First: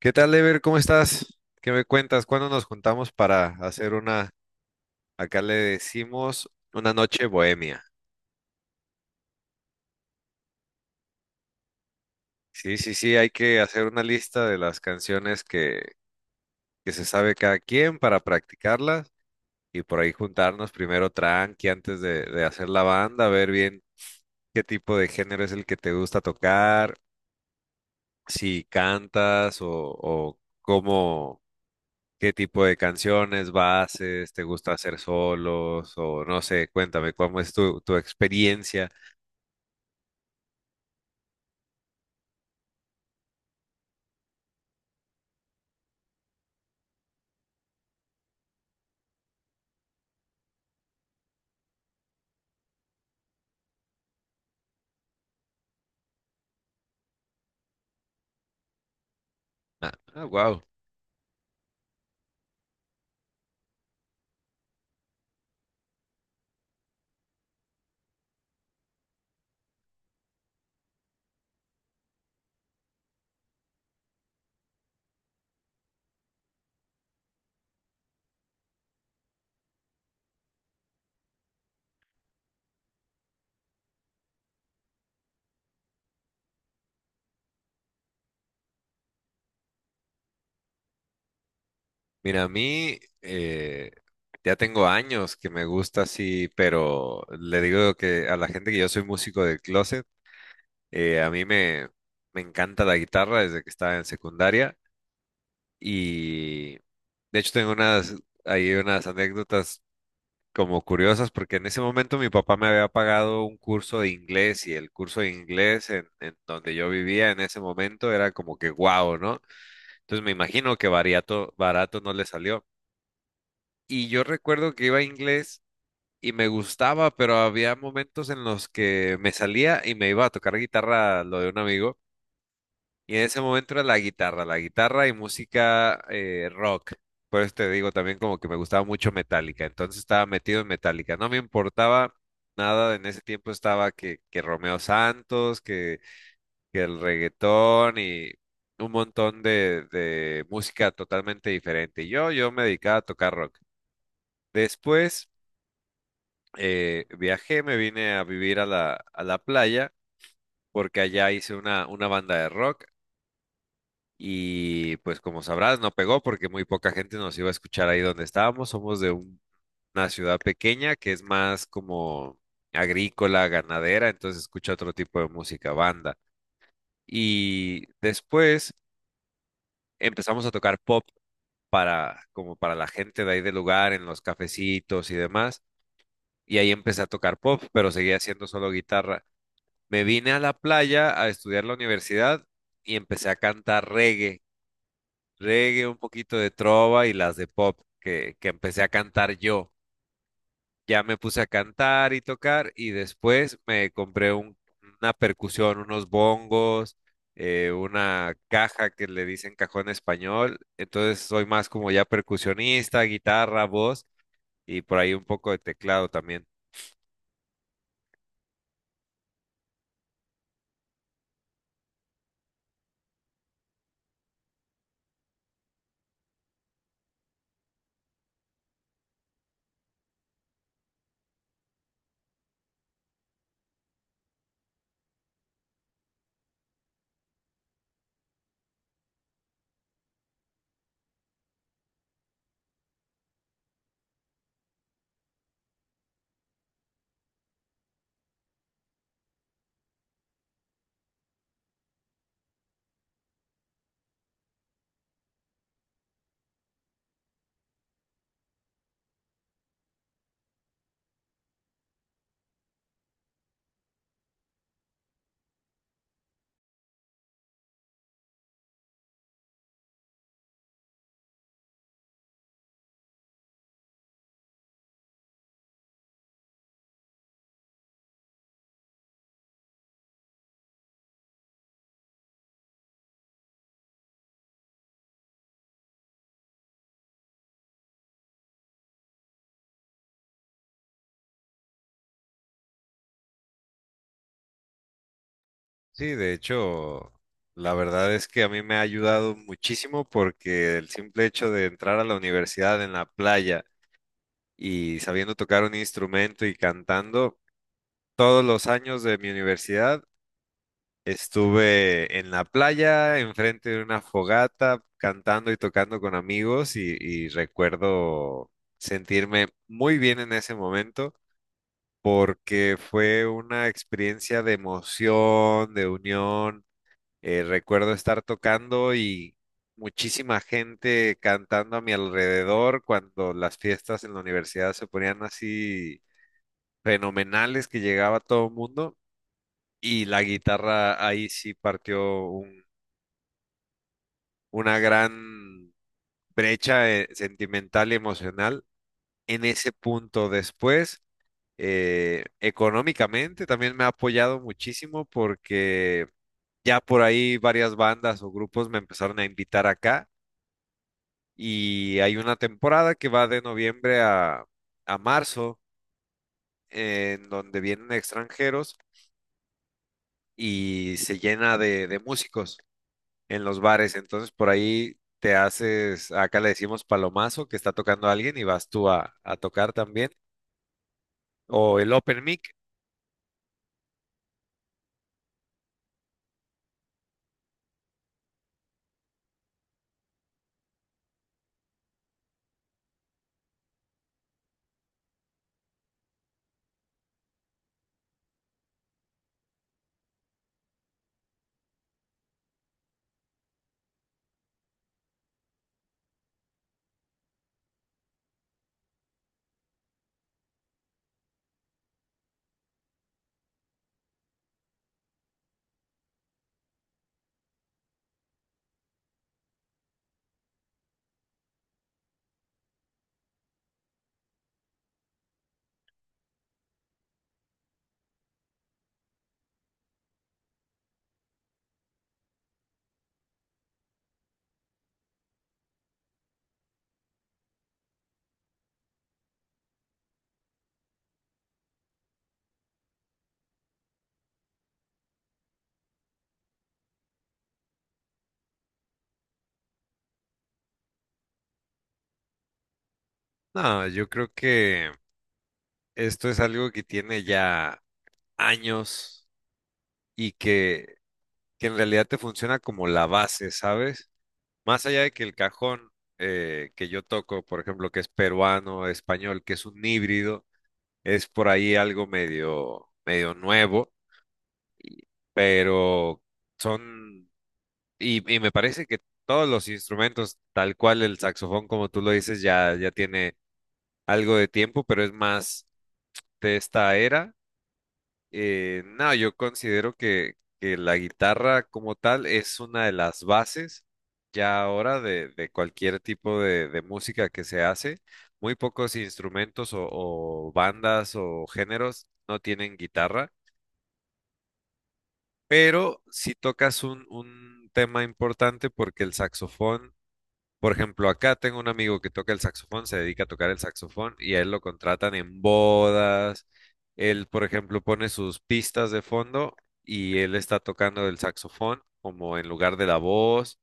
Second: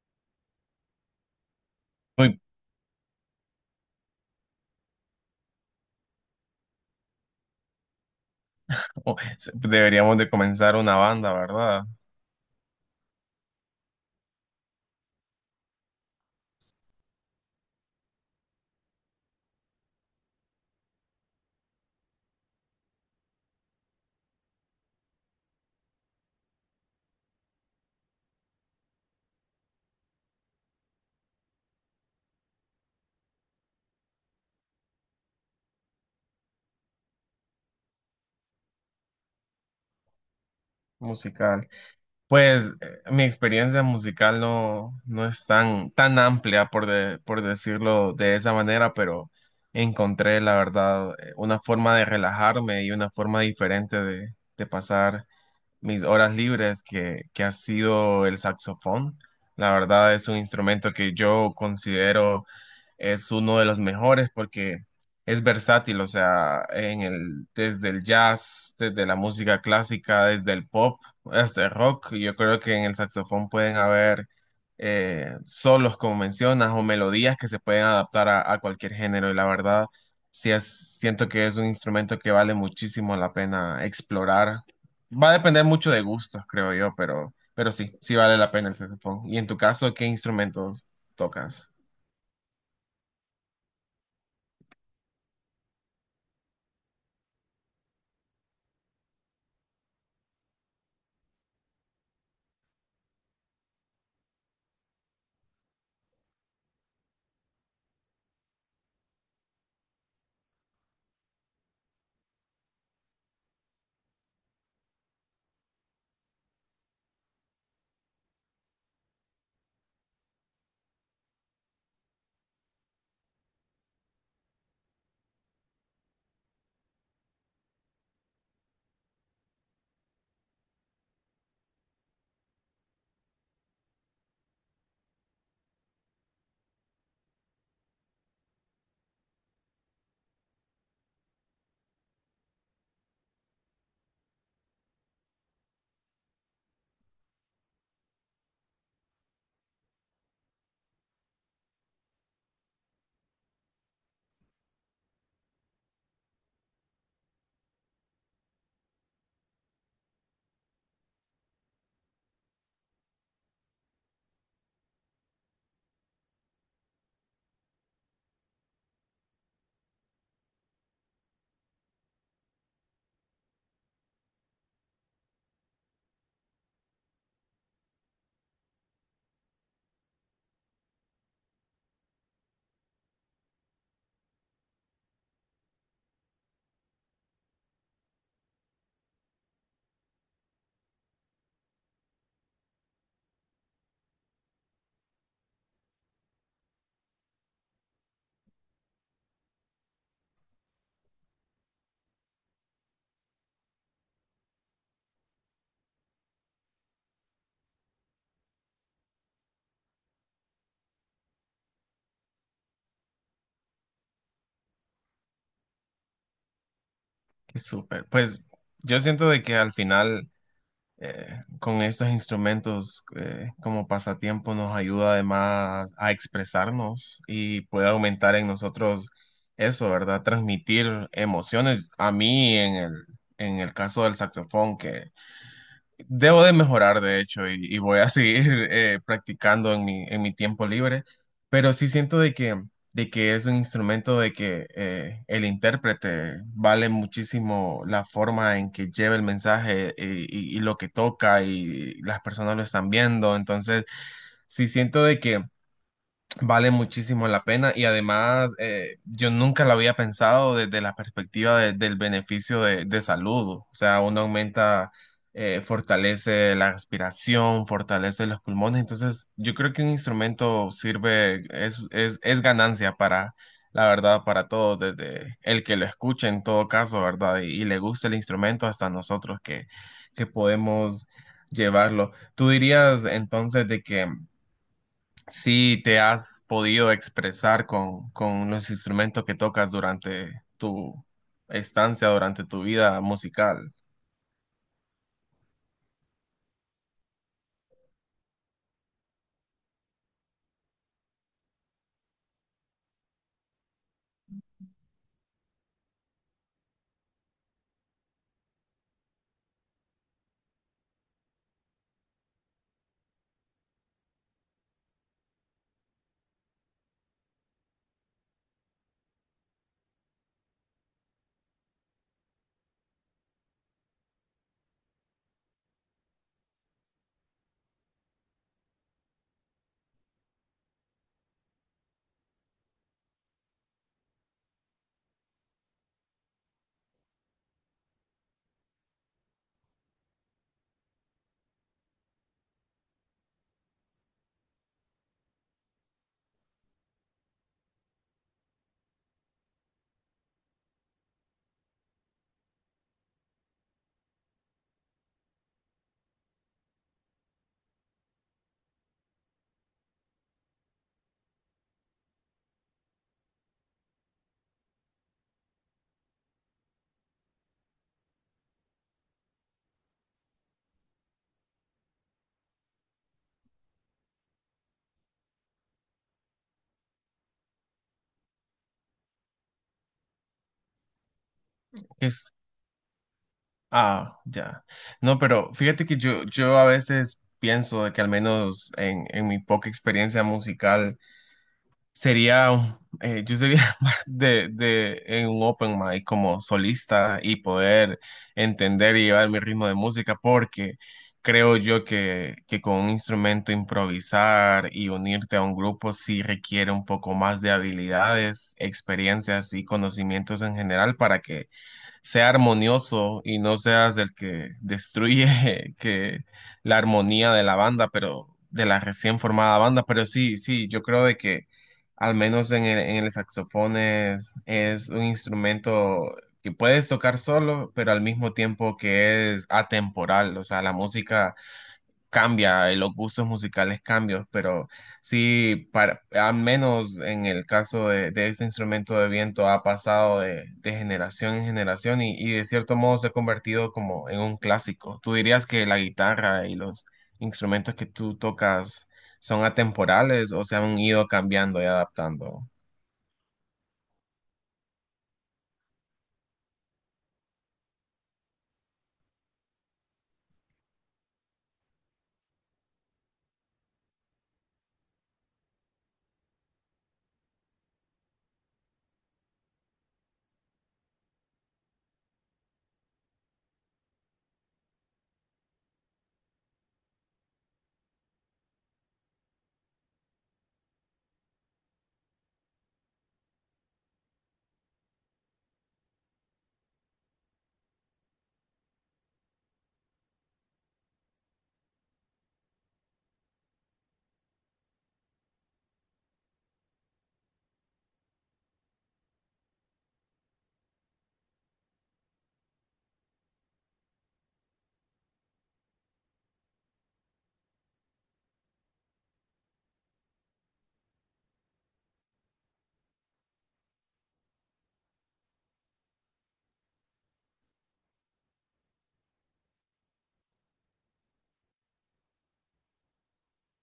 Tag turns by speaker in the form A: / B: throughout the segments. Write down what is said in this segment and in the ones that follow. A: ¿Qué tal, Ever? ¿Cómo estás? ¿Qué me cuentas?
B: Uy,
A: ¿Cuándo nos juntamos para hacer una, acá le decimos, una noche bohemia?
B: deberíamos de comenzar una banda, ¿verdad?
A: Sí, sí, sí, hay que hacer una lista de las canciones que se sabe cada quien para practicarlas y por ahí juntarnos primero tranqui antes de hacer la banda, ver bien qué tipo de género es el que te gusta tocar, si cantas o cómo. ¿Qué tipo de canciones, bases, te gusta hacer solos o no sé? Cuéntame, ¿cómo es tu experiencia?
B: Musical. Pues mi experiencia musical no es tan amplia, por decirlo de esa manera, pero encontré, la verdad, una forma de relajarme y una forma diferente de, pasar mis horas libres que ha sido el saxofón. La
A: Ah,
B: verdad es un
A: wow.
B: instrumento que yo considero es uno de los mejores porque es versátil, o sea, desde el jazz, desde la música clásica, desde el pop, hasta el rock. Yo creo que en el saxofón pueden haber solos, como mencionas, o melodías que se pueden adaptar a cualquier género. Y la verdad, sí es, siento que es un instrumento que vale muchísimo la pena explorar. Va a depender mucho de gustos, creo yo, pero sí, sí vale la pena el saxofón. Y en tu caso, ¿qué instrumentos tocas?
A: Mira, a mí ya tengo años que me gusta así, pero le digo que a la gente que yo soy músico del closet, a me encanta la guitarra desde que estaba en secundaria y de hecho tengo unas, hay unas anécdotas como curiosas, porque en ese momento mi papá me había pagado un curso de inglés y el curso de inglés en donde yo vivía en ese momento era como que guau, ¿no? Entonces me imagino que barato, barato no le salió. Y yo recuerdo que iba a inglés y me gustaba, pero había momentos en los que me salía y me iba a tocar guitarra lo de un amigo. Y en ese momento era la guitarra y música rock. Por eso te digo también como que me gustaba mucho Metallica, entonces estaba metido en Metallica. No me importaba nada, en ese tiempo estaba que Romeo Santos, que el reggaetón y un montón de música totalmente diferente. Yo me dedicaba a tocar rock. Después viajé, me vine a vivir a la playa porque allá hice una banda de rock. Y pues como sabrás, no pegó porque muy poca gente nos iba a escuchar ahí donde estábamos. Somos de un- una ciudad pequeña que es más como agrícola, ganadera, entonces escucha otro tipo de música, banda. Y después empezamos a tocar pop para como para la gente de ahí del lugar, en los cafecitos y demás. Y ahí empecé a tocar pop, pero seguía haciendo solo guitarra. Me vine a la playa a estudiar la universidad y empecé a cantar reggae, un poquito de trova y las de pop que empecé a cantar yo. Ya me puse a cantar y tocar y después me compré un- una percusión, unos bongos, una caja que le dicen cajón español. Entonces soy más como ya percusionista, guitarra, voz y por ahí un poco de teclado también.
B: Súper. Pues yo siento de que al final con estos instrumentos como pasatiempo nos ayuda además a expresarnos y puede aumentar en nosotros eso, ¿verdad? Transmitir emociones. A mí en el caso del saxofón, que debo de mejorar, de hecho, y voy a seguir practicando en en mi tiempo libre, pero sí siento de que es un instrumento de que el intérprete vale muchísimo la forma en que lleva el mensaje y lo que toca y las personas lo están viendo, entonces sí siento de que vale muchísimo la pena y además yo nunca lo había pensado desde la perspectiva del beneficio de, salud. O sea, uno aumenta, fortalece la respiración, fortalece los pulmones. Entonces, yo creo que un instrumento sirve, es ganancia para, la verdad, para todos, desde el que lo escuche en todo caso, ¿verdad? Y le gusta el instrumento hasta nosotros que podemos llevarlo. ¿Tú dirías entonces de que si te has podido expresar con, los instrumentos que tocas durante tu estancia, durante tu vida musical?
A: Sí, de hecho, la verdad es que a mí me ha ayudado muchísimo porque el simple hecho de entrar a la universidad en la playa, y sabiendo tocar un instrumento y cantando. Todos los años de mi universidad estuve en la playa, enfrente de una fogata, cantando y tocando con amigos y recuerdo sentirme muy bien en ese momento porque fue una experiencia de emoción, de unión. Recuerdo estar tocando y muchísima gente cantando a mi alrededor cuando las fiestas en la universidad se ponían así fenomenales que llegaba todo el mundo y la guitarra ahí sí partió un- una gran brecha sentimental y emocional en ese punto. Después, económicamente también me ha apoyado muchísimo porque ya por ahí varias bandas o grupos me empezaron a invitar acá y hay una temporada que va de noviembre a marzo en donde vienen extranjeros y se llena de músicos en los bares. Entonces por ahí te haces, acá le decimos palomazo, que está tocando alguien y vas tú a tocar también. O el open
B: Es,
A: mic.
B: ah, ya. No, pero fíjate que yo a veces pienso de que al menos en mi poca experiencia musical, yo sería más de, en un open mic como solista y poder entender y llevar mi ritmo de música porque creo yo que con un instrumento improvisar y unirte a un grupo sí requiere un poco más de habilidades, experiencias y conocimientos en general para que sea armonioso y no seas el que destruye que la armonía de la banda, pero de la recién formada banda, pero sí, sí, yo creo de que al menos en el saxofón es un instrumento que puedes tocar solo, pero al mismo tiempo que es atemporal, o sea, la música cambia, los gustos musicales cambian, pero sí, para, al menos en el caso de, este instrumento de viento ha pasado de, generación en generación y de cierto modo se ha convertido como en un clásico. ¿Tú dirías que la guitarra y los instrumentos que tú tocas son atemporales o se han ido cambiando y adaptando?
A: No, yo creo que esto es algo que tiene ya años y que en realidad te funciona como la base, ¿sabes? Más allá de que el cajón que yo toco, por ejemplo, que es peruano, español, que es un híbrido, es por ahí algo medio, medio nuevo, y- pero son. Y me parece que todos los instrumentos, tal cual el saxofón, como tú lo dices, ya, ya tiene algo de tiempo, pero es más de esta era. No, yo considero que la guitarra como tal es una de las bases ya ahora de cualquier tipo de música que se hace. Muy pocos instrumentos o bandas o géneros no tienen guitarra, pero si tocas un tema importante porque el saxofón, por ejemplo, acá tengo un amigo que toca el saxofón, se dedica a tocar el saxofón y a él lo contratan en bodas. Él, por ejemplo, pone sus pistas de fondo y él está tocando el saxofón como en lugar de la voz.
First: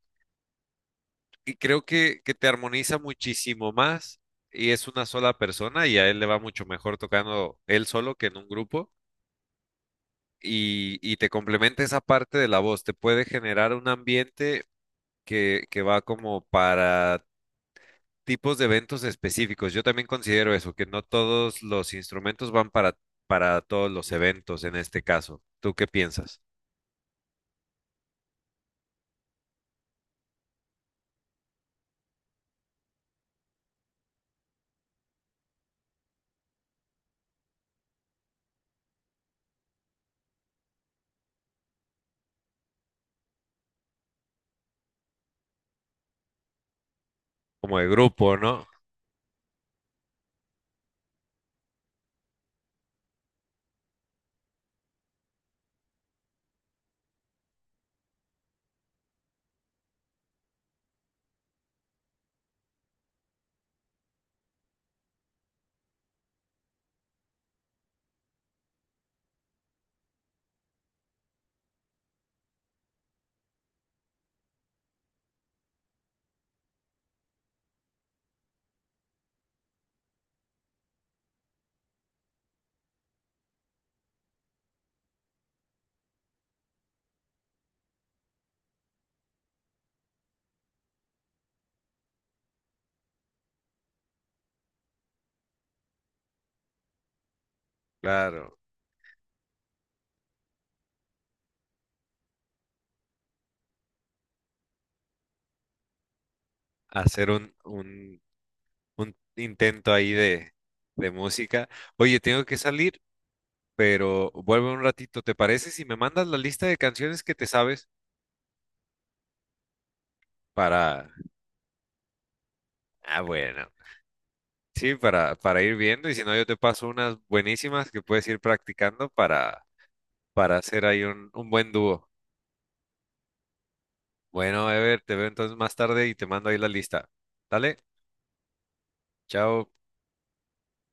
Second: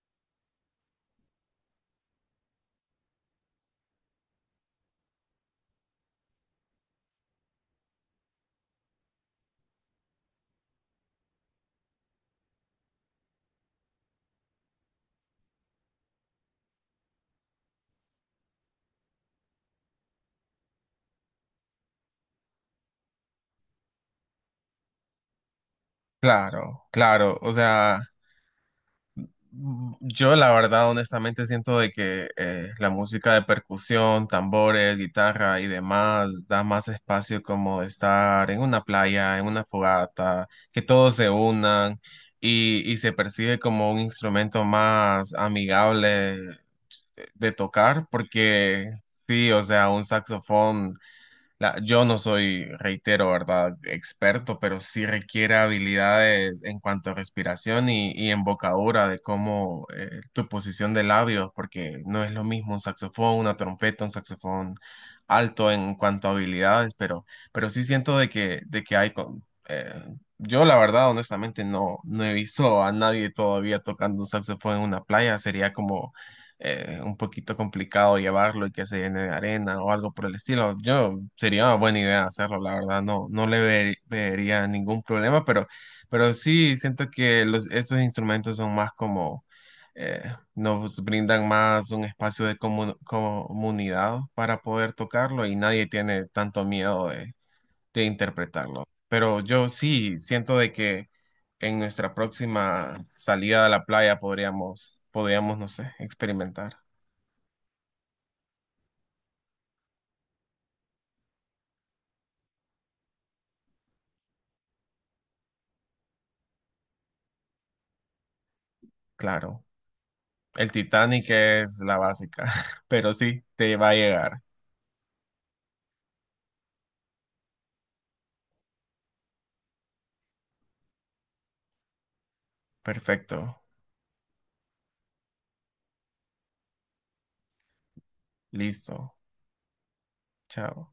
A: Y creo que te armoniza muchísimo más y es una sola persona y a él le va mucho mejor tocando él solo que en un grupo. Y te complementa esa parte de la voz, te puede generar un ambiente que va como para tipos de eventos específicos. Yo también considero eso, que no todos los instrumentos van para todos los eventos en este caso. ¿Tú qué piensas?
B: Claro, claro, o sea... Mm, yo la verdad, honestamente, siento de que la música de percusión, tambores, guitarra y demás da más espacio como de estar en una playa, en una fogata, que todos se unan y se percibe como un instrumento más amigable de
A: Como de
B: tocar,
A: grupo, ¿no?
B: porque sí, o sea, un saxofón. Yo no soy, reitero, ¿verdad? Experto, pero sí requiere habilidades en cuanto a respiración y embocadura de cómo tu posición de labios, porque no es lo mismo un saxofón, una trompeta, un saxofón alto en cuanto a habilidades, pero sí siento de que hay... eh, yo la verdad, honestamente, no he visto a nadie todavía tocando un saxofón en una playa, sería como un poquito complicado llevarlo y que se llene de arena o algo por el estilo. Yo sería una buena idea hacerlo, la verdad, no, vería ningún problema, pero sí siento que los, estos instrumentos son más como, eh, nos brindan más un espacio de comunidad para poder tocarlo y nadie tiene tanto miedo de,
A: Claro,
B: interpretarlo. Pero yo sí siento de que en nuestra próxima salida a la playa podríamos, no sé, experimentar.
A: hacer un intento ahí de música. Oye, tengo que salir, pero vuelvo un ratito. ¿Te parece si me mandas la lista de canciones que te sabes
B: Claro, el
A: para...
B: Titanic es la básica, pero
A: Ah,
B: sí,
A: bueno.
B: te va a llegar.
A: Sí, para ir viendo y si no yo te paso unas buenísimas que puedes ir practicando para hacer ahí un buen dúo.
B: Perfecto,
A: Bueno, Ever, te veo entonces más tarde y te mando ahí la lista. Dale,
B: listo,
A: chao.
B: chao.